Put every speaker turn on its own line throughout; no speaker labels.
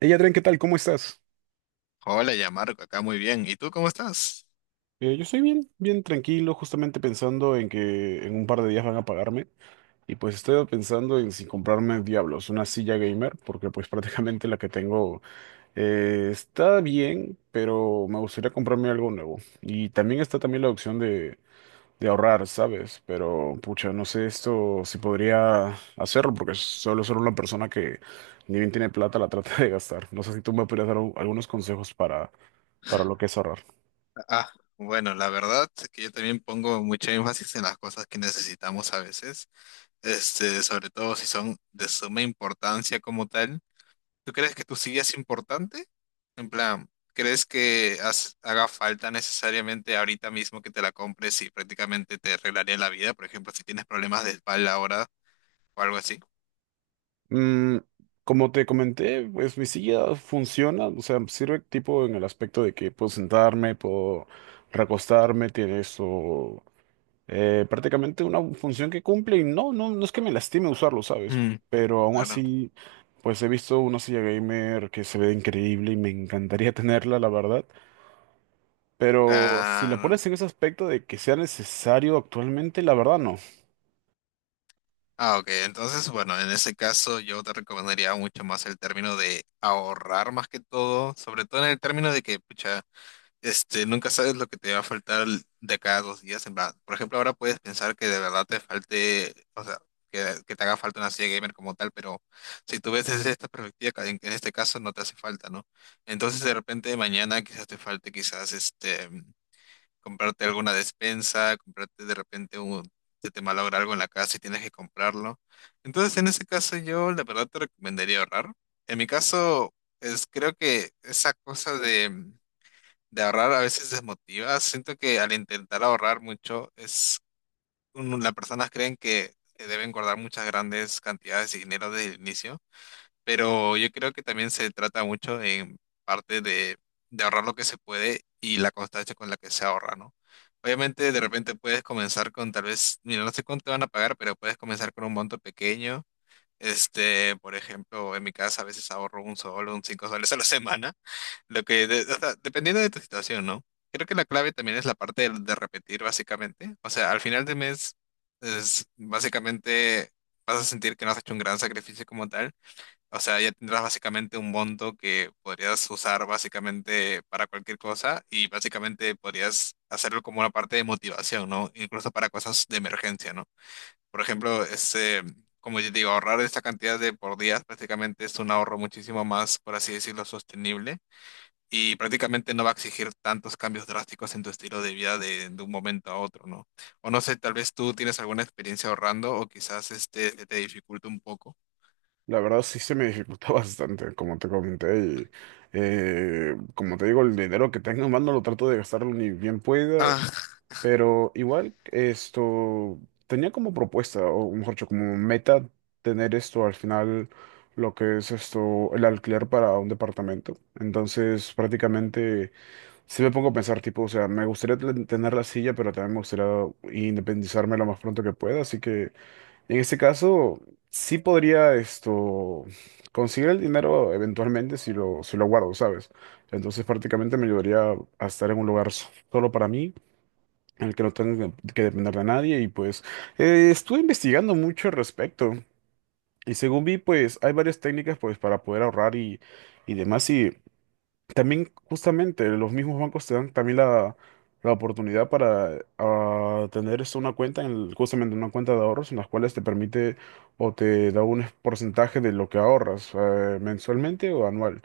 Ella, Adrián, ¿qué tal? ¿Cómo estás?
Hola, ya Marco, acá muy bien. ¿Y tú cómo estás?
Yo estoy bien, bien tranquilo, justamente pensando en que en un par de días van a pagarme. Y pues estoy pensando en si comprarme Diablos, una silla gamer, porque pues prácticamente la que tengo está bien, pero me gustaría comprarme algo nuevo. Y también está también la opción de ahorrar, ¿sabes? Pero pucha, no sé esto si podría hacerlo, porque solo soy una persona que ni bien tiene plata, la trata de gastar. No sé si tú me podrías dar algunos consejos para lo que es ahorrar.
Ah, bueno, la verdad que yo también pongo mucho énfasis en las cosas que necesitamos a veces, sobre todo si son de suma importancia como tal. ¿Tú crees que tu silla es importante? En plan, ¿crees que haga falta necesariamente ahorita mismo que te la compres y prácticamente te arreglaría la vida? Por ejemplo, si tienes problemas de espalda ahora o algo así.
Mm, como te comenté, pues mi silla funciona, o sea, sirve tipo en el aspecto de que puedo sentarme, puedo recostarme, tiene eso, prácticamente una función que cumple y no, no, no es que me lastime usarlo, ¿sabes?
Mm,
Pero aún
claro,
así, pues he visto una silla gamer que se ve increíble y me encantaría tenerla, la verdad. Pero si la
claro.
pones en ese aspecto de que sea necesario actualmente, la verdad no.
Ah, ok. Entonces, bueno, en ese caso yo te recomendaría mucho más el término de ahorrar más que todo, sobre todo en el término de que, pucha, nunca sabes lo que te va a faltar de cada dos días. En plan, por ejemplo, ahora puedes pensar que de verdad te falte, o sea, que te haga falta una silla gamer como tal, pero si tú ves desde esta perspectiva, que en este caso no te hace falta, ¿no? Entonces, de repente mañana quizás te falte, quizás, este comprarte alguna despensa, comprarte de repente un, se te malogra algo en la casa y tienes que comprarlo. Entonces, en ese caso, yo la verdad te recomendaría ahorrar. En mi caso, es, creo que esa cosa de ahorrar a veces desmotiva. Siento que al intentar ahorrar mucho, es, un- las personas creen que deben guardar muchas grandes cantidades de dinero desde el inicio. Pero yo creo que también se trata mucho en parte de ahorrar lo que se puede y la constancia con la que se ahorra, ¿no? Obviamente de repente puedes comenzar con tal vez, mira, no sé cuánto te van a pagar, pero puedes comenzar con un monto pequeño. Este, por ejemplo, en mi casa a veces ahorro un sol, un cinco soles a la semana, lo que, de- o sea, dependiendo de tu situación, ¿no? Creo que la clave también es la parte de repetir, básicamente. O sea, al final del mes, es, básicamente vas a sentir que no has hecho un gran sacrificio como tal, o sea, ya tendrás básicamente un monto que podrías usar básicamente para cualquier cosa y básicamente podrías hacerlo como una parte de motivación, ¿no? Incluso para cosas de emergencia, ¿no? Por ejemplo, como yo digo, ahorrar esta cantidad de por días prácticamente es un ahorro muchísimo más, por así decirlo, sostenible y prácticamente no va a exigir tantos cambios drásticos en tu estilo de vida de un momento a otro, ¿no? O no sé, tal vez tú tienes alguna experiencia ahorrando o quizás este te dificulta un poco.
La verdad sí se me dificulta bastante, como te comenté, y como te digo, el dinero que tengo en mano lo trato de gastarlo ni bien pueda,
Ah,
pero igual esto tenía como propuesta, o mejor dicho, como meta tener esto al final, lo que es esto, el alquiler para un departamento. Entonces prácticamente sí me pongo a pensar, tipo, o sea, me gustaría tener la silla, pero también me gustaría independizarme lo más pronto que pueda, así que... En este caso, sí podría esto conseguir el dinero eventualmente si lo, si lo guardo, ¿sabes? Entonces prácticamente me ayudaría a estar en un lugar solo para mí, en el que no tenga que depender de nadie. Y pues estuve investigando mucho al respecto. Y según vi, pues hay varias técnicas pues para poder ahorrar y demás. También justamente los mismos bancos te dan también la oportunidad para ah, tener esto, una cuenta, en justamente una cuenta de ahorros en las cuales te permite o te da un porcentaje de lo que ahorras, mensualmente o anual.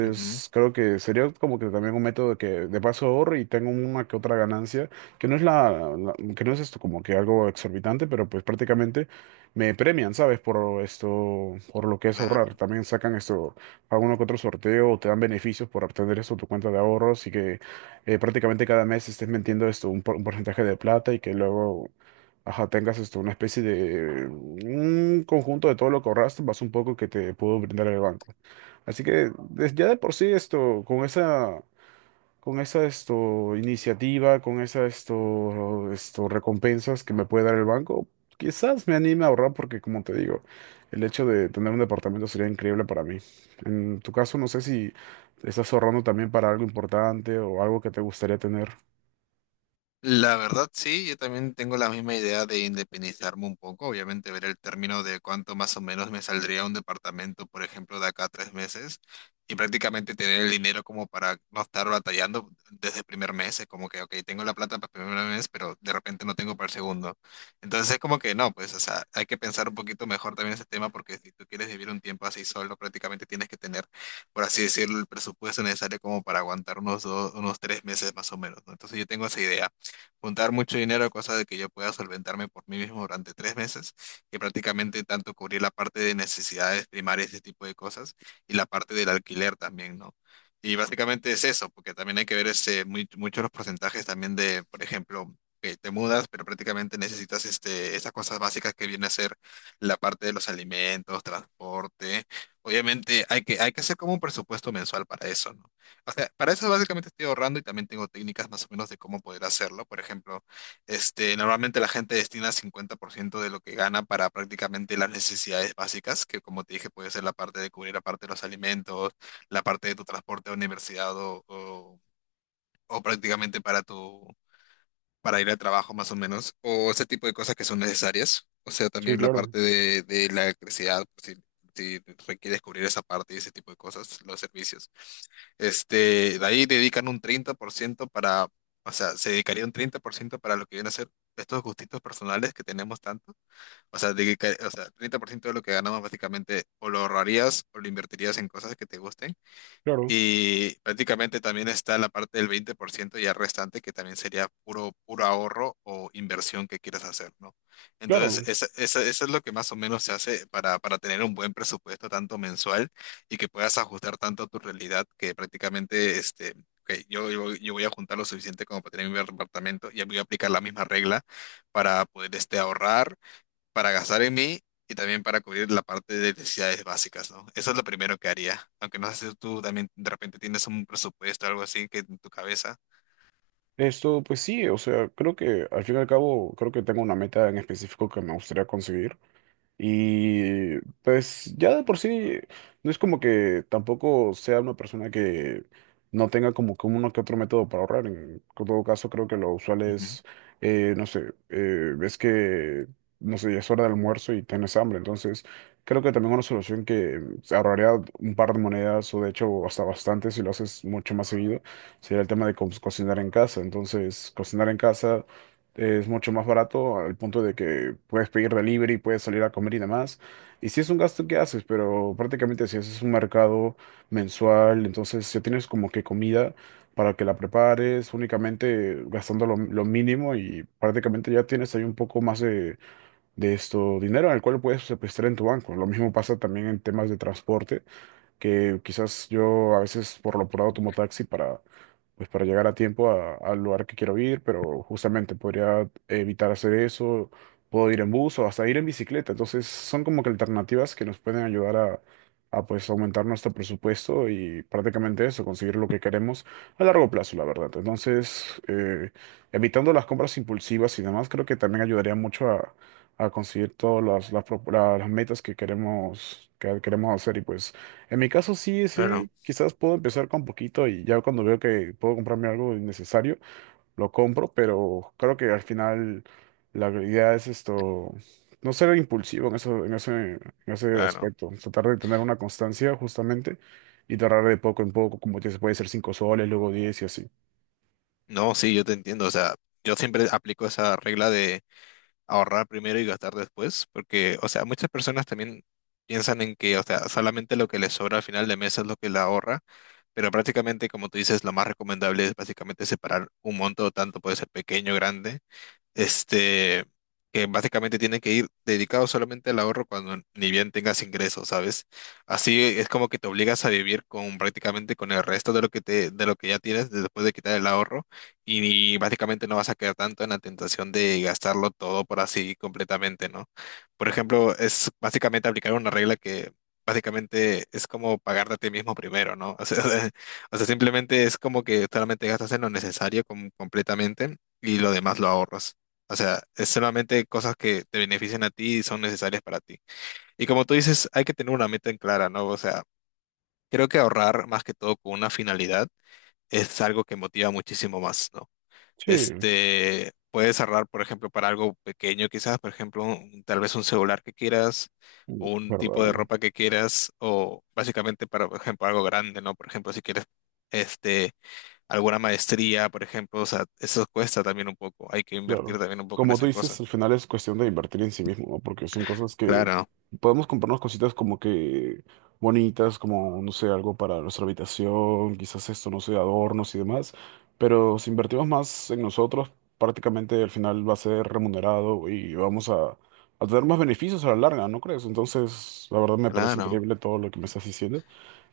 ujú,
creo que sería como que también un método que de paso ahorro y tengo una que otra ganancia, que no es que no es esto como que algo exorbitante, pero pues prácticamente me premian, ¿sabes? Por esto, por lo que es ahorrar.
claro.
También sacan esto, alguno que otro sorteo, o te dan beneficios por obtener esto tu cuenta de ahorros y que prácticamente cada mes estés metiendo esto un, un porcentaje de plata y que luego, ajá, tengas esto, una especie de un conjunto de todo lo que ahorraste, más un poco que te pudo brindar el banco. Así que ya de por sí esto, con esa esto, iniciativa, con esa esto, esto, recompensas que me puede dar el banco, quizás me anime a ahorrar porque, como te digo, el hecho de tener un departamento sería increíble para mí. En tu caso, no sé si estás ahorrando también para algo importante o algo que te gustaría tener.
La verdad, sí, yo también tengo la misma idea de independizarme un poco. Obviamente, ver el término de cuánto más o menos me saldría un departamento, por ejemplo, de acá a tres meses y prácticamente tener el dinero como para no estar batallando desde el primer mes. Es como que, ok, tengo la plata para el primer mes, pero de repente no tengo para el segundo. Entonces, es como que no, pues, o sea, hay que pensar un poquito mejor también ese tema porque si tú quieres vivir un tiempo así solo, prácticamente tienes que tener, por así decirlo, el presupuesto necesario como para aguantar unos dos, unos tres meses más o menos, ¿no? Entonces, yo tengo esa idea juntar mucho dinero, cosa de que yo pueda solventarme por mí mismo durante tres meses y prácticamente tanto cubrir la parte de necesidades primarias, este tipo de cosas, y la parte del alquiler también, ¿no? Y básicamente es eso, porque también hay que ver este, muy, muchos los porcentajes también de, por ejemplo, que te mudas, pero prácticamente necesitas este, esas cosas básicas que viene a ser la parte de los alimentos, transporte. Obviamente hay que hacer como un presupuesto mensual para eso, ¿no? O sea, para eso básicamente estoy ahorrando y también tengo técnicas más o menos de cómo poder hacerlo. Por ejemplo, normalmente la gente destina 50% de lo que gana para prácticamente las necesidades básicas, que como te dije puede ser la parte de cubrir la parte de los alimentos, la parte de tu transporte a universidad o prácticamente para tu, para ir al trabajo más o menos, o ese tipo de cosas que son necesarias, o sea,
Sí,
también la
claro,
parte de la electricidad, por si, si requieres cubrir esa parte y ese tipo de cosas, los servicios. Este, de ahí dedican un 30% para, o sea, se dedicaría un 30% para lo que viene a ser estos gustitos personales que tenemos tanto, o sea, dedica- o sea, 30% de lo que ganamos básicamente o lo ahorrarías o lo invertirías en cosas que te gusten
claro,
y prácticamente también está la parte del 20% ya restante, que también sería puro, puro ahorro o inversión que quieras hacer, ¿no? Entonces,
claro.
eso es lo que más o menos se hace para tener un buen presupuesto, tanto mensual, y que puedas ajustar tanto a tu realidad, que prácticamente, este, ok, yo voy a juntar lo suficiente como para tener mi departamento, y voy a aplicar la misma regla para poder, este, ahorrar para gastar en mí y también para cubrir la parte de necesidades básicas, ¿no? Eso es lo primero que haría, aunque no sé si tú también de repente tienes un presupuesto o algo así que en tu cabeza.
Esto, pues sí, o sea, creo que al fin y al cabo, creo que tengo una meta en específico que me gustaría conseguir. Y pues ya de por sí, no es como que tampoco sea una persona que no tenga como que uno que otro método para ahorrar. En todo caso, creo que lo usual es, es que, no sé, ya es hora de almuerzo y tienes hambre. Entonces, creo que también una solución que se ahorraría un par de monedas o de hecho hasta bastante si lo haces mucho más seguido, sería el tema de cocinar en casa. Entonces, cocinar en casa es mucho más barato al punto de que puedes pedir delivery, puedes salir a comer y demás. Y sí es un gasto que haces, pero prácticamente si haces un mercado mensual, entonces ya tienes como que comida para que la prepares únicamente gastando lo mínimo y prácticamente ya tienes ahí un poco más de esto dinero al cual puedes, este, prestar en tu banco. Lo mismo pasa también en temas de transporte, que quizás yo a veces por lo apurado tomo taxi pues, para llegar a tiempo al lugar que quiero ir, pero justamente podría evitar hacer eso, puedo ir en bus o hasta ir en bicicleta. Entonces son como que alternativas que nos pueden ayudar a pues aumentar nuestro presupuesto y prácticamente eso, conseguir lo que queremos a largo plazo, la verdad. Entonces, evitando las compras impulsivas y demás, creo que también ayudaría mucho a conseguir todas las metas que queremos hacer y pues... En mi caso sí,
Claro,
sí, quizás puedo empezar con poquito y ya cuando veo que puedo comprarme algo innecesario, lo compro, pero creo que al final la idea es esto, no ser impulsivo en eso, en ese
claro.
aspecto, tratar de tener una constancia justamente y tratar de poco en poco, como que se puede ser 5 soles, luego 10 y así.
No, sí, yo te entiendo, o sea, yo siempre aplico esa regla de ahorrar primero y gastar después, porque, o sea, muchas personas también piensan en que, o sea, solamente lo que les sobra al final de mes es lo que la ahorra, pero prácticamente, como tú dices, lo más recomendable es básicamente separar un monto, tanto puede ser pequeño, grande, este, que básicamente tienen que ir dedicados solamente al ahorro cuando ni bien tengas ingresos, ¿sabes? Así es como que te obligas a vivir con prácticamente con el resto de lo que te, de lo que ya tienes después de quitar el ahorro y básicamente no vas a quedar tanto en la tentación de gastarlo todo por así completamente, ¿no? Por ejemplo, es básicamente aplicar una regla que básicamente es como pagarte a ti mismo primero, ¿no? O sea, simplemente es como que solamente gastas en lo necesario completamente y lo demás lo ahorras. O sea, es solamente cosas que te benefician a ti y son necesarias para ti. Y como tú dices, hay que tener una meta en clara, ¿no? O sea, creo que ahorrar más que todo con una finalidad es algo que motiva muchísimo más, ¿no?
Sí, es
Este, puedes ahorrar, por ejemplo, para algo pequeño quizás, por ejemplo, un- tal vez un celular que quieras o un tipo de
verdad.
ropa que quieras o básicamente para, por ejemplo, algo grande, ¿no? Por ejemplo, si quieres, este, alguna maestría, por ejemplo, o sea, eso cuesta también un poco, hay que
Claro.
invertir también un poco en
Como tú
esas
dices,
cosas.
al final es cuestión de invertir en sí mismo, ¿no? Porque son cosas que
Claro.
podemos comprarnos cositas como que bonitas, como, no sé, algo para nuestra habitación, quizás esto, no sé, adornos y demás. Pero si invertimos más en nosotros, prácticamente al final va a ser remunerado y vamos a tener más beneficios a la larga, ¿no crees? Entonces, la verdad me parece
Claro,
increíble todo lo que me estás diciendo.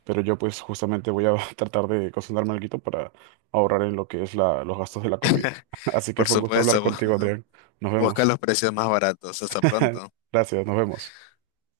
Pero yo pues justamente voy a tratar de cocinarme algo para ahorrar en lo que es los gastos de la comida. Así que
por
fue un gusto hablar
supuesto,
contigo, Adrián. Nos
busca
vemos.
los precios más baratos. Hasta pronto.
Gracias, nos vemos.